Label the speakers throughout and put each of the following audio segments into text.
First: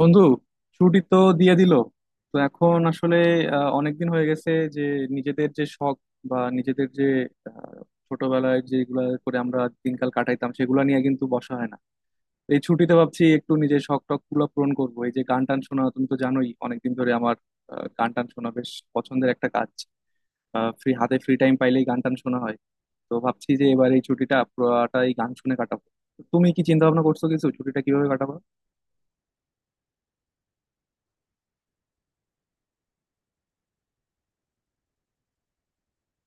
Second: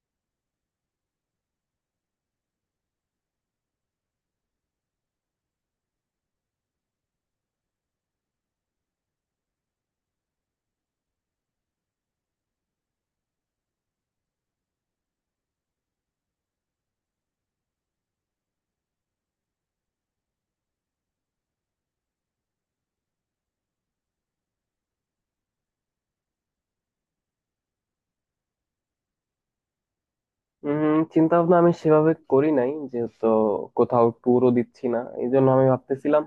Speaker 1: বন্ধু, ছুটি তো দিয়ে দিল। তো এখন আসলে অনেকদিন হয়ে গেছে যে নিজেদের যে শখ বা নিজেদের যে আহ, ছোটবেলায় যেগুলা করে আমরা দিনকাল কাটাইতাম সেগুলো নিয়ে কিন্তু বসা হয় না। তো এই ছুটিতে ভাবছি একটু নিজের শখ টখ গুলো পূরণ করবো। এই যে গান টান শোনা, তুমি তো জানোই অনেকদিন ধরে আমার গান টান শোনা বেশ পছন্দের একটা কাজ। ফ্রি হাতে ফ্রি টাইম পাইলেই গান টান শোনা হয়। তো ভাবছি যে এবার এই ছুটিটা পুরোটাই গান শুনে কাটাবো। তো তুমি কি চিন্তা ভাবনা করছো কিছু ছুটিটা কিভাবে কাটাবো?
Speaker 2: চিন্তা ভাবনা আমি সেভাবে করি নাই, যেহেতু কোথাও ট্যুরও দিচ্ছি না, এই জন্য আমি ভাবতেছিলাম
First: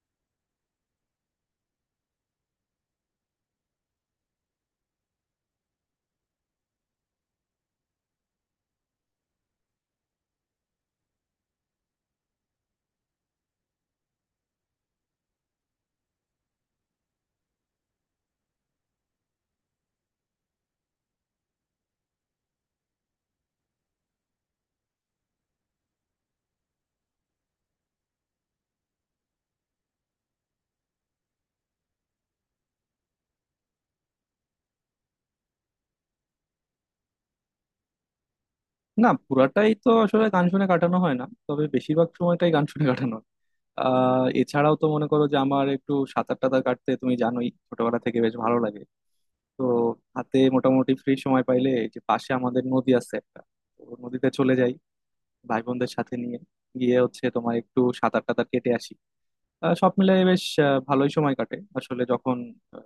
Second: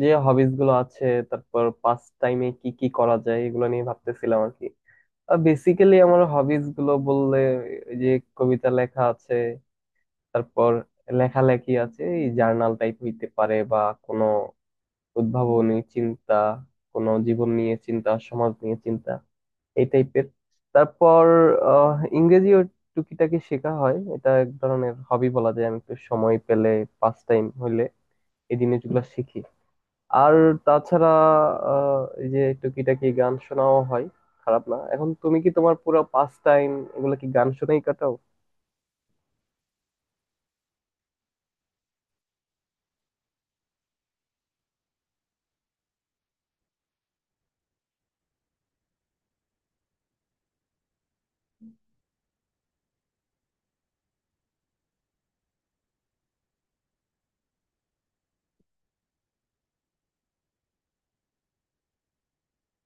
Speaker 2: যে হবিস গুলো আছে, তারপর পাস টাইমে কি কি করা যায় এগুলো নিয়ে ভাবতেছিলাম আর কি। আর বেসিক্যালি আমার হবিস গুলো বললে, এই যে কবিতা লেখা আছে, তারপর লেখালেখি আছে, এই জার্নাল টাইপ হইতে পারে বা কোনো উদ্ভাবনী চিন্তা, কোনো জীবন নিয়ে চিন্তা, সমাজ নিয়ে চিন্তা, এই টাইপের। তারপর আহ, ইংরেজিও টুকিটাকি শেখা হয়, এটা এক ধরনের হবি বলা যায়। আমি একটু সময় পেলে, পাস টাইম হইলে এই জিনিসগুলো শিখি। আর তাছাড়া এই যে টুকিটাকি গান শোনাও হয়, খারাপ না। এখন তুমি কি তোমার পুরো পাস টাইম এগুলো কি গান শুনেই কাটাও?
Speaker 1: না, পুরাটাই তো আসলে গান শুনে কাটানো হয় না, তবে বেশিরভাগ সময়টাই গান শুনে কাটানো হয়। এছাড়াও তো মনে করো যে আমার একটু সাঁতার টাতার কাটতে তুমি জানোই ছোটবেলা থেকে বেশ ভালো লাগে। তো হাতে মোটামুটি ফ্রি সময় পাইলে এই যে পাশে আমাদের নদী আছে একটা, তো নদীতে চলে যাই ভাই বোনদের সাথে নিয়ে গিয়ে হচ্ছে তোমার একটু সাঁতার টাতার কেটে আসি। সব মিলে বেশ ভালোই সময় কাটে আসলে, যখন আহ,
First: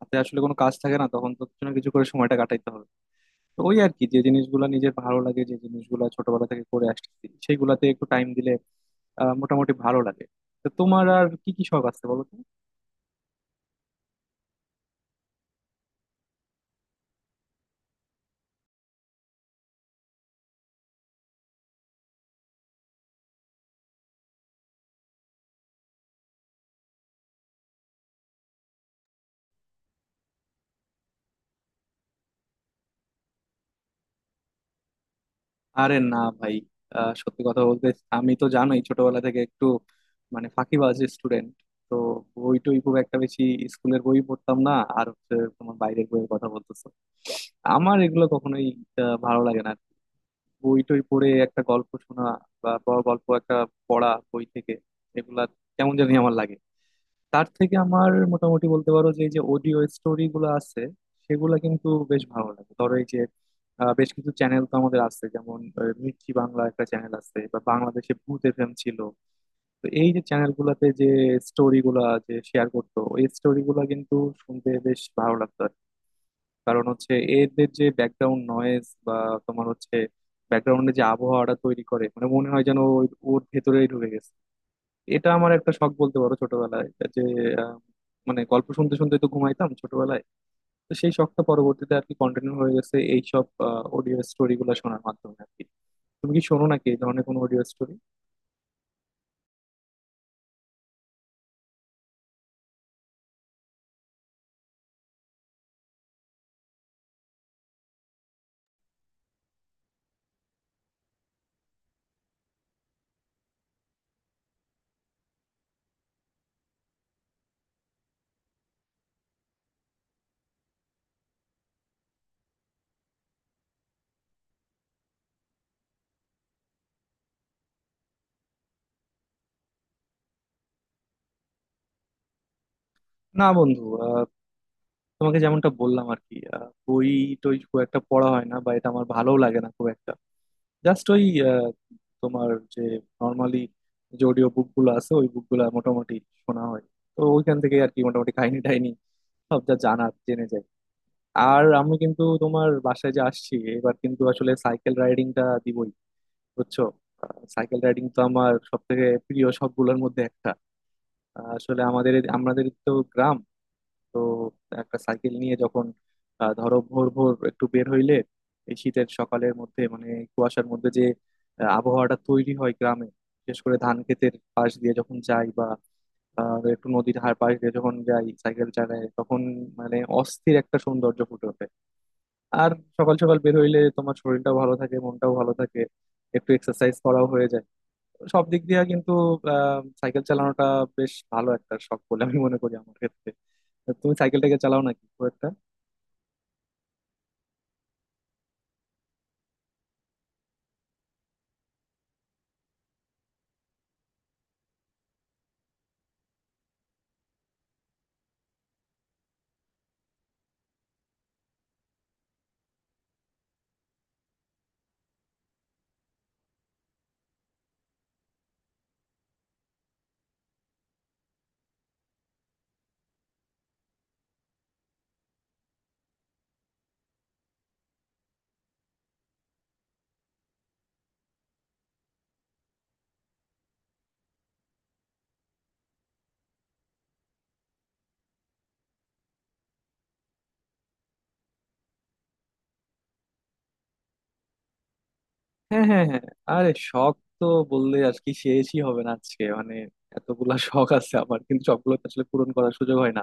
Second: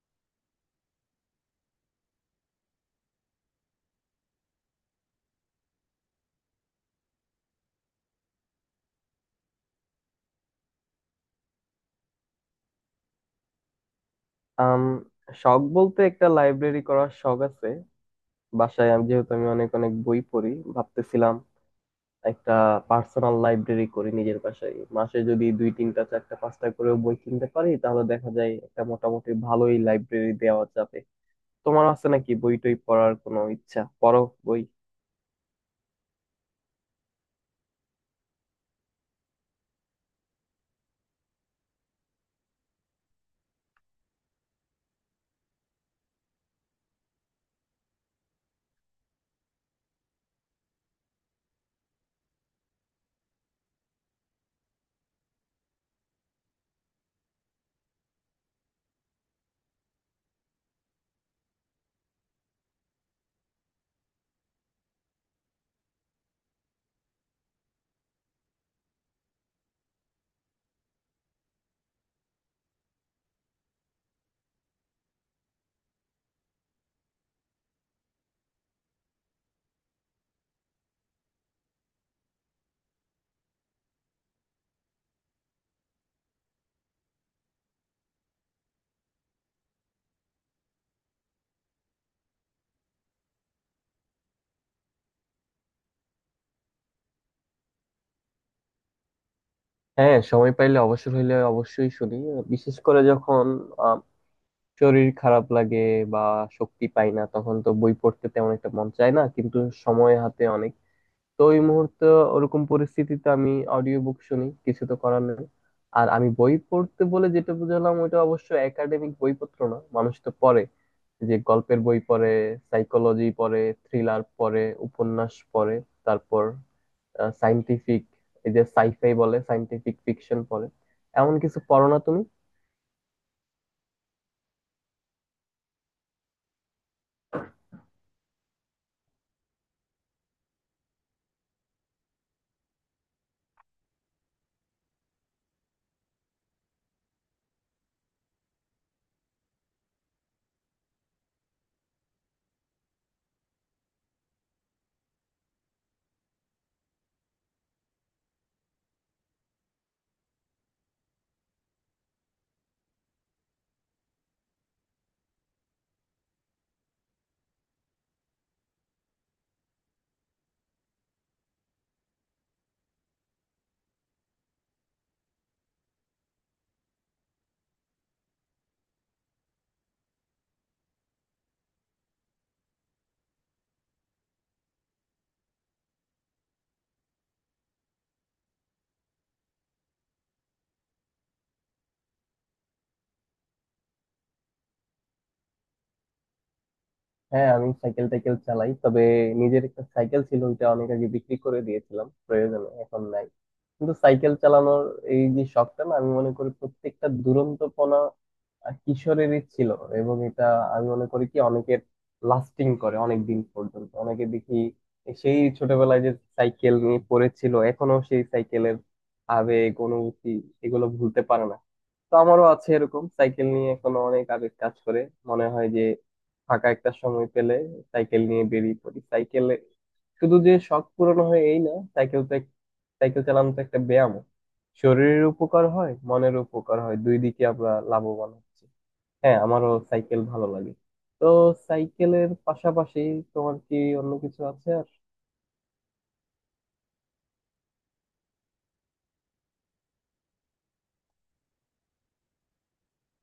Speaker 1: হাতে আসলে কোনো কাজ থাকে না তখন তো কিছু না কিছু করে সময়টা কাটাইতে হবে। তো ওই আর কি, যে জিনিসগুলো নিজের ভালো লাগে, যে জিনিসগুলো ছোটবেলা থেকে করে আসছি, সেইগুলাতে একটু টাইম দিলে মোটামুটি ভালো লাগে। তো তোমার আর কি কি শখ আছে বলো তো?
Speaker 2: আম, শখ বলতে একটা লাইব্রেরি করার শখ আছে। বাসায় আমি যেহেতু আমি অনেক অনেক বই পড়ি, ভাবতেছিলাম একটা পার্সোনাল লাইব্রেরি করি নিজের বাসায়। মাসে যদি দুই তিনটা চারটা পাঁচটা করে বই কিনতে পারি, তাহলে দেখা যায় একটা মোটামুটি ভালোই লাইব্রেরি দেওয়া যাবে। তোমার আছে নাকি বই টই পড়ার কোনো ইচ্ছা? পড়ো বই?
Speaker 1: আরে না ভাই, সত্যি কথা বলতে, আমি তো জানোই ছোটবেলা থেকে একটু মানে ফাঁকিবাজ স্টুডেন্ট। তো বই টই খুব একটা বেশি স্কুলের বই পড়তাম না। আর হচ্ছে তোমার বাইরের বইয়ের কথা বলতেছো, আমার এগুলো কখনোই ভালো লাগে না। বই টই পড়ে একটা গল্প শোনা, বা বড় গল্প একটা পড়া বই থেকে, এগুলা কেমন জানি আমার লাগে। তার থেকে আমার মোটামুটি বলতে পারো যে এই যে অডিও স্টোরি গুলো আছে, সেগুলা কিন্তু বেশ ভালো লাগে। ধরো এই যে বেশ কিছু চ্যানেল তো আমাদের আছে, যেমন মির্চি বাংলা একটা চ্যানেল আছে, বা বাংলাদেশে ভূত FM ছিল। তো এই যে চ্যানেল গুলাতে যে স্টোরি গুলা যে শেয়ার করতো, ওই স্টোরি গুলা কিন্তু শুনতে বেশ ভালো লাগতো আর কি। কারণ হচ্ছে এদের যে ব্যাকগ্রাউন্ড নয়েজ বা তোমার হচ্ছে ব্যাকগ্রাউন্ডে যে আবহাওয়াটা তৈরি করে, মানে মনে হয় যেন ওর ভেতরেই ঢুকে গেছে। এটা আমার একটা শখ বলতে পারো ছোটবেলায় যে আহ, মানে গল্প শুনতে শুনতে তো ঘুমাইতাম ছোটবেলায়। তো সেই শখটা পরবর্তীতে আর কি কন্টিনিউ হয়ে গেছে, এইসব অডিও স্টোরি গুলো শোনার মাধ্যমে আর কি। তুমি কি শোনো নাকি এই ধরনের কোনো অডিও স্টোরি?
Speaker 2: হ্যাঁ, সময় পাইলে অবসর হইলে অবশ্যই শুনি। বিশেষ করে যখন আম, শরীর খারাপ লাগে বা শক্তি পাই না, তখন তো বই পড়তে তেমন একটা মন চায় না, কিন্তু সময় হাতে অনেক। তো ওই মুহূর্তে, ওরকম পরিস্থিতিতে আমি অডিও বুক শুনি, কিছু তো করার নেই। আর আমি বই পড়তে বলে যেটা বুঝলাম ওইটা অবশ্য একাডেমিক বইপত্র না, মানুষ তো পড়ে, যে গল্পের বই পড়ে, সাইকোলজি পড়ে, থ্রিলার পড়ে, উপন্যাস পড়ে, তারপর সাইন্টিফিক, এই যে সাইফাই বলে সাইন্টিফিক ফিকশন পড়ে। এমন কিছু পড়ো না তুমি?
Speaker 1: না বন্ধু, তোমাকে যেমনটা বললাম আর কি, বই টই খুব একটা পড়া হয় না, বা এটা আমার ভালোও লাগে না খুব একটা। জাস্ট ওই আহ, তোমার যে নর্মালি যে অডিও বুক গুলো আছে, ওই বুক গুলা মোটামুটি শোনা হয়। তো ওইখান থেকে আর কি মোটামুটি কাহিনী টাহিনী সব যা জানার জেনে যাই। আর আমি কিন্তু তোমার বাসায় যে আসছি এবার, কিন্তু আসলে সাইকেল রাইডিংটা দিবই, বুঝছো? সাইকেল রাইডিং তো আমার সব থেকে প্রিয় সবগুলোর মধ্যে একটা। আসলে আমাদের আমাদের তো গ্রাম। তো একটা সাইকেল নিয়ে যখন ধরো ভোর ভোর একটু বের হইলে এই শীতের সকালের মধ্যে, মানে কুয়াশার মধ্যে যে আবহাওয়াটা তৈরি হয় গ্রামে, বিশেষ করে ধান ক্ষেতের পাশ দিয়ে যখন যাই, বা একটু নদীর হার পাশ দিয়ে যখন যাই সাইকেল চালায়, তখন মানে অস্থির একটা সৌন্দর্য ফুটে ওঠে। আর সকাল সকাল বের হইলে তোমার শরীরটাও ভালো থাকে, মনটাও ভালো থাকে, একটু এক্সারসাইজ করাও হয়ে যায়। সব দিক দিয়ে কিন্তু সাইকেল চালানোটা বেশ ভালো একটা শখ বলে আমি মনে করি আমার ক্ষেত্রে। তুমি সাইকেলটাকে চালাও নাকি খুব একটা?
Speaker 2: হ্যাঁ, আমি সাইকেল টাইকেল চালাই, তবে নিজের একটা সাইকেল ছিল ওইটা অনেক আগে বিক্রি করে দিয়েছিলাম প্রয়োজনে, এখন নাই। কিন্তু সাইকেল চালানোর এই যে শখটা না, আমি মনে করি প্রত্যেকটা দুরন্তপনা কিশোরেরই ছিল, এবং এটা আমি মনে করি কি অনেকের লাস্টিং করে অনেক দিন পর্যন্ত। অনেকে দেখি সেই ছোটবেলায় যে সাইকেল নিয়ে পড়েছিল, এখনো সেই সাইকেলের আবেগ অনুভূতি এগুলো ভুলতে পারে না। তো আমারও আছে এরকম, সাইকেল নিয়ে এখনো অনেক আবেগ কাজ করে। মনে হয় যে ফাঁকা একটা সময় পেলে সাইকেল নিয়ে বেরিয়ে পড়ি সাইকেলে। শুধু যে শখ পূরণ হয় এই না, সাইকেল তো সাইকেল চালানো তো একটা ব্যায়াম। শরীরের উপকার হয়, মনের উপকার হয়, দুই দিকে আমরা লাভবান হচ্ছি। হ্যাঁ, আমারও সাইকেল ভালো লাগে। তো সাইকেলের পাশাপাশি তোমার কি অন্য কিছু আছে আর?
Speaker 1: হ্যাঁ, হ্যাঁ, হ্যাঁ। আরে শখ তো বললে আর কি শেষই হবে না আজকে, মানে এতগুলা শখ আছে আমার, কিন্তু সবগুলো তো আসলে পূরণ করার সুযোগ হয় না।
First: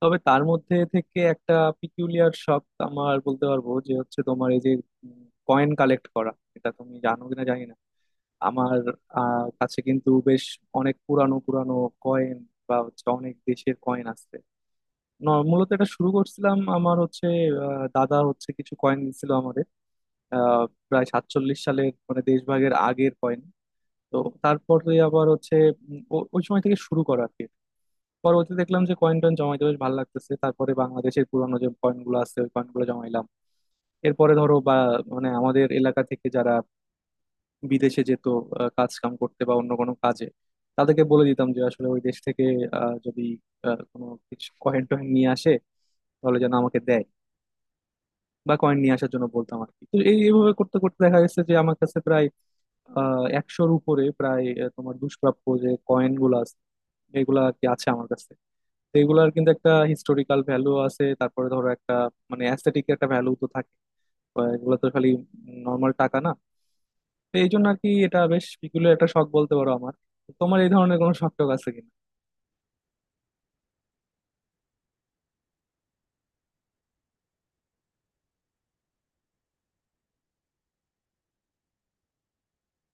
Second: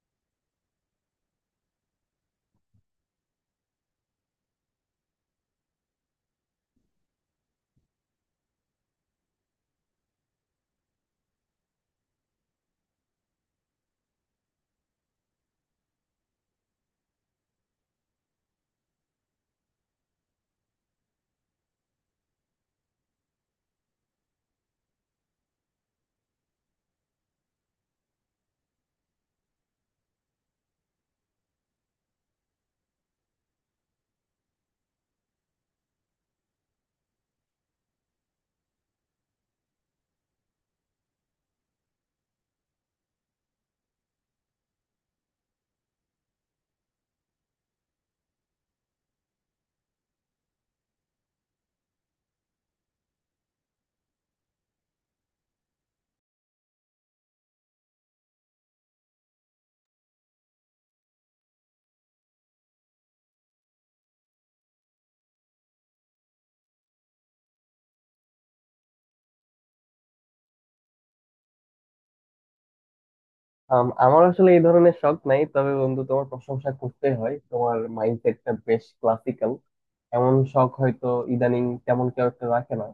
Speaker 1: তবে তার মধ্যে থেকে একটা পিকুলিয়ার শখ আমার বলতে পারবো, যে হচ্ছে তোমার এই যে কয়েন কালেক্ট করা। এটা তুমি জানো কিনা জানি না, আমার কাছে কিন্তু বেশ অনেক পুরানো পুরানো কয়েন বা হচ্ছে অনেক দেশের কয়েন আছে। মূলত এটা শুরু করছিলাম, আমার হচ্ছে দাদা হচ্ছে কিছু কয়েন দিছিল আমাদের, আহ, প্রায় 47 সালের, মানে দেশভাগের আগের কয়েন। তো তারপরে আবার হচ্ছে ওই সময় থেকে শুরু করা আর কি। পরবর্তী দেখলাম যে কয়েন টয়েন জমাইতে বেশ ভালো লাগতেছে, তারপরে বাংলাদেশের পুরানো যে কয়েন গুলো আছে ওই কয়েন গুলো জমাইলাম। এরপরে ধরো বা মানে আমাদের এলাকা থেকে যারা বিদেশে যেত কাজ কাম করতে বা অন্য কোনো কাজে, তাদেরকে বলে দিতাম যে আসলে ওই দেশ থেকে যদি কোনো কিছু কয়েন টয়েন নিয়ে আসে তাহলে যেন আমাকে দেয়, বা কয়েন নিয়ে আসার জন্য বলতাম আর কি। তো এইভাবে করতে করতে দেখা গেছে যে আমার কাছে প্রায় একশোর উপরে প্রায় তোমার দুষ্প্রাপ্য যে কয়েন গুলো আছে, এগুলা আর কি আছে আমার কাছে। তো এগুলার কিন্তু একটা হিস্টোরিক্যাল ভ্যালু আছে, তারপরে ধরো একটা মানে অ্যাস্থেটিক একটা ভ্যালু তো থাকে। এগুলো তো খালি নর্মাল টাকা না। তো এই জন্য আর কি এটা বেশ পিকুলিয়ার একটা শখ বলতে পারো আমার। তো তোমার এই ধরনের কোনো শখ টখ আছে কিনা?
Speaker 2: আমার আসলে এই ধরনের শখ নাই, তবে বন্ধু তোমার প্রশংসা করতে হয়, তোমার মাইন্ডসেটটা বেশ ক্লাসিক্যাল। এমন শখ হয়তো ইদানিং তেমন কেউ একটা রাখে না।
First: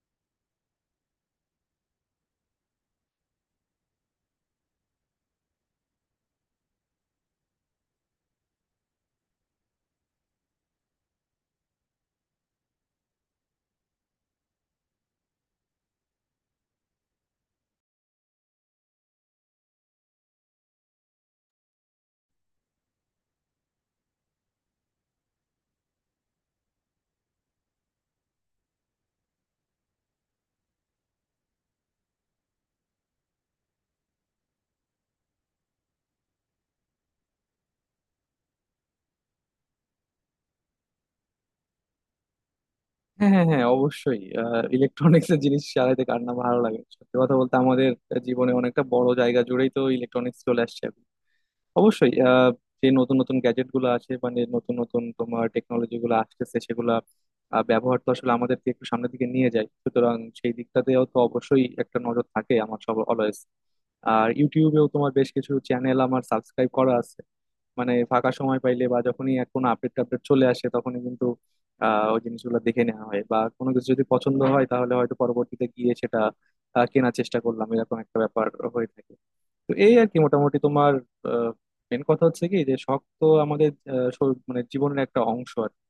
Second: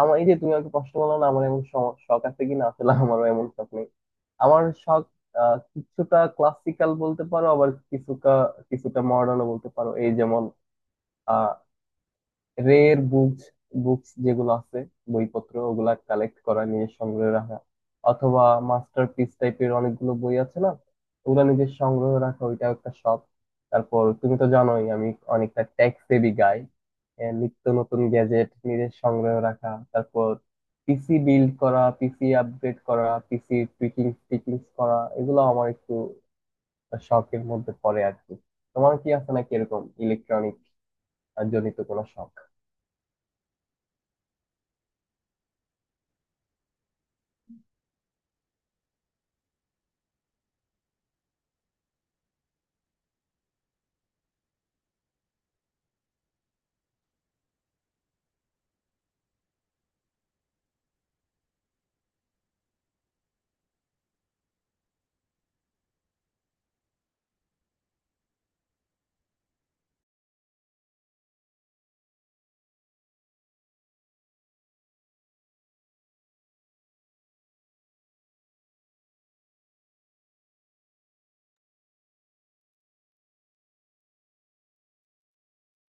Speaker 2: আমার এই যে তুমি আমাকে প্রশ্ন করলো না আমার এমন শখ আছে কিনা, আসলে আমারও এমন শখ নেই। আমার শখ কিছুটা ক্লাসিক্যাল বলতে পারো, আবার কিছুটা কিছুটা মডার্নও বলতে পারো। এই যেমন রের বুকস, বুকস যেগুলো আছে, বইপত্র ওগুলা কালেক্ট করা নিয়ে সংগ্রহে রাখা, অথবা মাস্টারপিস টাইপের অনেকগুলো বই আছে না, ওগুলা নিজের সংগ্রহে রাখা, ওইটাও একটা শখ। তারপর তুমি তো জানোই আমি অনেকটা টেক সেভি গাই, নিত্য নতুন গ্যাজেট নিজের সংগ্রহে রাখা, তারপর পিসি বিল্ড করা, পিসি আপগ্রেড করা, পিসি টুইকিং টিকিং করা, এগুলো আমার একটু শখের মধ্যে পড়ে আর কি। তোমার কি আছে নাকি এরকম ইলেকট্রনিক জনিত কোনো শখ?
Speaker 1: হ্যাঁ, হ্যাঁ, হ্যাঁ, অবশ্যই। ইলেকট্রনিক্স এর জিনিস চালাইতে কার না ভালো লাগে, সত্যি কথা বলতে আমাদের জীবনে অনেকটা বড় জায়গা জুড়েই তো ইলেকট্রনিক্স চলে আসছে। অবশ্যই যে নতুন নতুন গ্যাজেট গুলো আছে, মানে নতুন নতুন তোমার টেকনোলজি গুলো আসতেছে সেগুলা ব্যবহার তো আসলে আমাদেরকে একটু সামনের দিকে নিয়ে যায়, সুতরাং সেই দিকটাতেও তো অবশ্যই একটা নজর থাকে আমার সব অলওয়েজ। আর ইউটিউবেও তোমার বেশ কিছু চ্যানেল আমার সাবস্ক্রাইব করা আছে, মানে ফাঁকা সময় পাইলে বা যখনই এক কোনো আপডেট টাপডেট চলে আসে তখনই কিন্তু ওই জিনিসগুলো দেখে নেওয়া হয়, বা কোনো কিছু যদি পছন্দ হয় তাহলে হয়তো পরবর্তীতে গিয়ে সেটা কেনার চেষ্টা করলাম, এরকম একটা ব্যাপার হয়ে থাকে। তো এই আর কি মোটামুটি তোমার মেন কথা হচ্ছে কি, যে শখ তো আমাদের মানে জীবনের একটা অংশ আর কি।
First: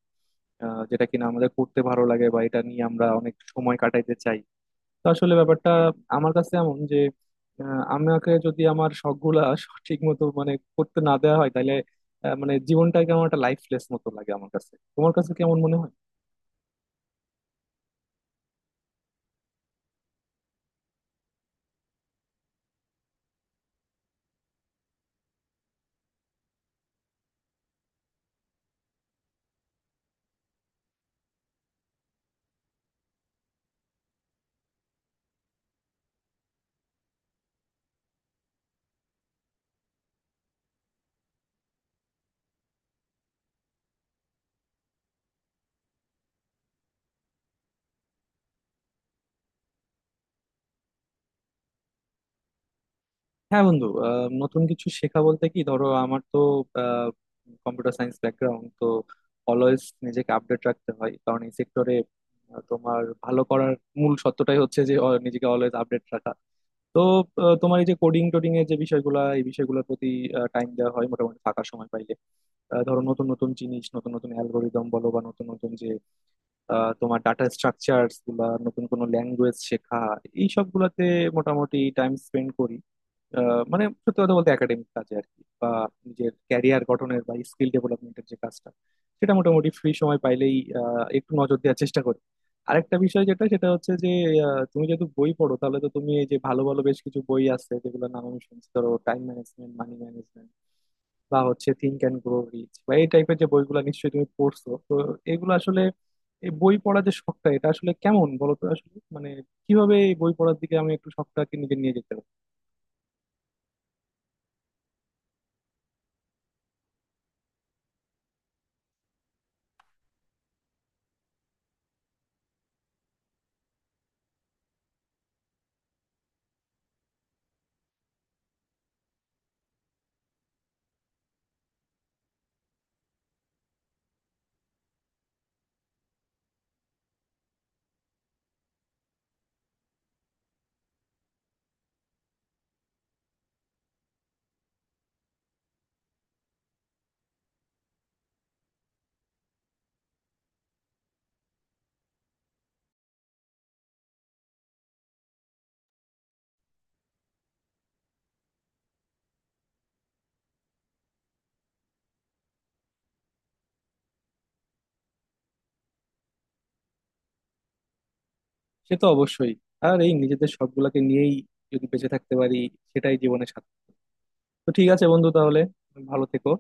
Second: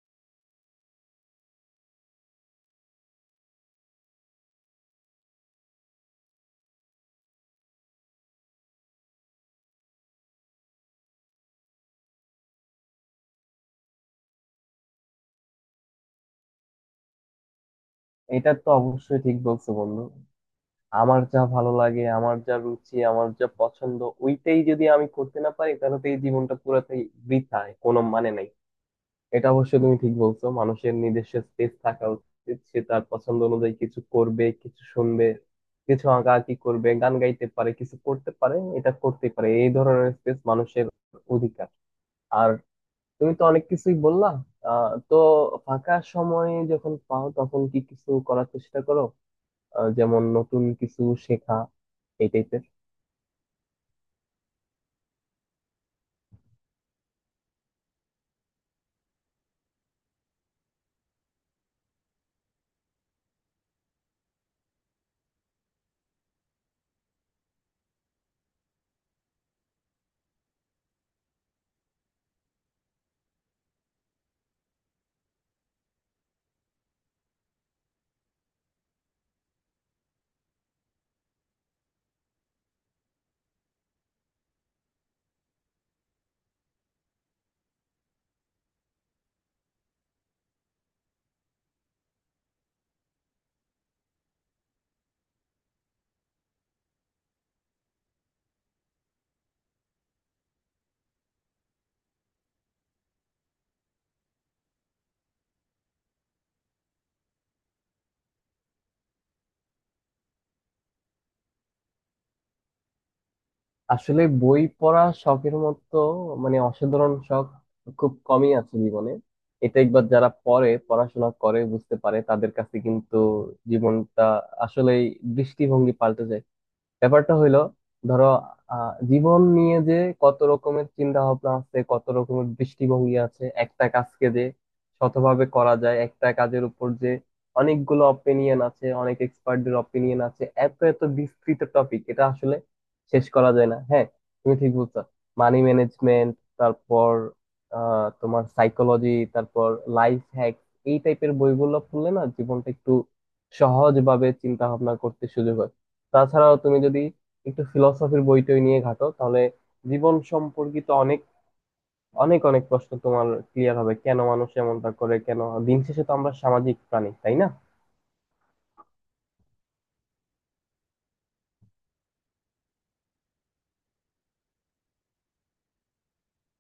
Speaker 1: যেটা কিনা আমাদের করতে ভালো লাগে বা এটা নিয়ে আমরা অনেক সময় কাটাইতে চাই। তো আসলে ব্যাপারটা আমার কাছে এমন যে আমাকে যদি আমার শখ গুলা সঠিক মতো মানে করতে না দেওয়া হয় তাহলে মানে জীবনটাকে আমার একটা লাইফলেস মতো লাগে আমার কাছে। তোমার কাছে কেমন মনে হয়?
Speaker 2: এটা তো অবশ্যই ঠিক বলছো বন্ধু। আমার যা ভালো লাগে, আমার যা রুচি, আমার যা পছন্দ, ওইটাই যদি আমি করতে না পারি, তাহলে তো এই জীবনটা পুরোটাই বৃথায়, কোনো মানে নাই। এটা অবশ্যই তুমি ঠিক বলছো, মানুষের নিজস্ব স্পেস থাকা উচিত, সে তার পছন্দ অনুযায়ী কিছু করবে, কিছু শুনবে, কিছু আঁকাআঁকি করবে, গান গাইতে পারে, কিছু করতে পারে, এটা করতে পারে, এই ধরনের স্পেস মানুষের অধিকার। আর তুমি তো অনেক কিছুই বললা। তো ফাঁকা সময় যখন পাও তখন কি কিছু করার চেষ্টা করো, যেমন নতুন কিছু শেখা, এই টাইপের?
Speaker 1: হ্যাঁ বন্ধু, নতুন কিছু শেখা বলতে কি ধরো, আমার তো কম্পিউটার সায়েন্স ব্যাকগ্রাউন্ড, তো অলওয়েজ নিজেকে আপডেট রাখতে হয়, কারণ এই সেক্টরে তোমার ভালো করার মূল সত্যটাই হচ্ছে যে নিজেকে অলওয়েজ আপডেট রাখা। তো তোমার এই যে কোডিং টোডিং এর যে বিষয়গুলো, এই বিষয়গুলোর প্রতি টাইম দেওয়া হয় মোটামুটি ফাঁকা সময় পাইলে। ধরো নতুন নতুন জিনিস, নতুন নতুন অ্যালগোরিদম বলো বা নতুন নতুন যে তোমার ডাটা স্ট্রাকচার গুলা, নতুন কোনো ল্যাঙ্গুয়েজ শেখা, এই সবগুলাতে মোটামুটি টাইম স্পেন্ড করি। মানে সত্যি কথা বলতে একাডেমিক কাজে আর কি, বা নিজের ক্যারিয়ার গঠনের বা স্কিল ডেভেলপমেন্টের যে কাজটা, সেটা মোটামুটি ফ্রি সময় পাইলেই একটু নজর দেওয়ার চেষ্টা করি। আরেকটা বিষয় যেটা, সেটা হচ্ছে যে তুমি যেহেতু বই পড়ো তাহলে তো তুমি এই যে ভালো ভালো বেশ কিছু বই আছে যেগুলোর নাম আমি শুনছি, ধরো টাইম ম্যানেজমেন্ট, মানি ম্যানেজমেন্ট বা হচ্ছে থিঙ্ক অ্যান্ড গ্রো রিচ, বা এই টাইপের যে বইগুলো নিশ্চয়ই তুমি পড়ছো। তো এগুলো আসলে, এই বই পড়ার যে শখটা এটা আসলে কেমন বলো তো? আসলে মানে কিভাবে এই বই পড়ার দিকে আমি একটু শখটাকে নিজে নিয়ে যেতে পারি?
Speaker 2: আসলে বই পড়া শখের মতো, মানে অসাধারণ শখ খুব কমই আছে জীবনে। এটা একবার যারা পড়ে, পড়াশোনা করে বুঝতে পারে, তাদের কাছে কিন্তু জীবনটা আসলেই দৃষ্টিভঙ্গি পাল্টে যায়। ব্যাপারটা হইলো, ধরো জীবন নিয়ে যে কত রকমের চিন্তা ভাবনা আছে, কত রকমের দৃষ্টিভঙ্গি আছে, একটা কাজকে যে শতভাবে করা যায়, একটা কাজের উপর যে অনেকগুলো অপিনিয়ন আছে, অনেক এক্সপার্টদের অপিনিয়ন আছে, এত এত বিস্তৃত টপিক, এটা আসলে শেষ করা যায় না। হ্যাঁ, তুমি ঠিক বলছো। মানি ম্যানেজমেন্ট, তারপর আহ তোমার সাইকোলজি, তারপর লাইফ হ্যাক, এই টাইপের বইগুলো পড়লে না জীবনটা একটু সহজভাবে চিন্তা ভাবনা করতে সুযোগ হয়। তাছাড়াও তুমি যদি একটু ফিলসফির বইটই নিয়ে ঘাটো, তাহলে জীবন সম্পর্কিত অনেক অনেক অনেক প্রশ্ন তোমার ক্লিয়ার হবে, কেন মানুষ এমনটা করে, কেন। দিন শেষে তো আমরা সামাজিক প্রাণী, তাই না?
Speaker 1: সে তো অবশ্যই। আর এই নিজেদের সবগুলাকে নিয়েই যদি বেঁচে থাকতে পারি, সেটাই জীবনে সার্থক। তো ঠিক আছে বন্ধু, তাহলে ভালো থেকো।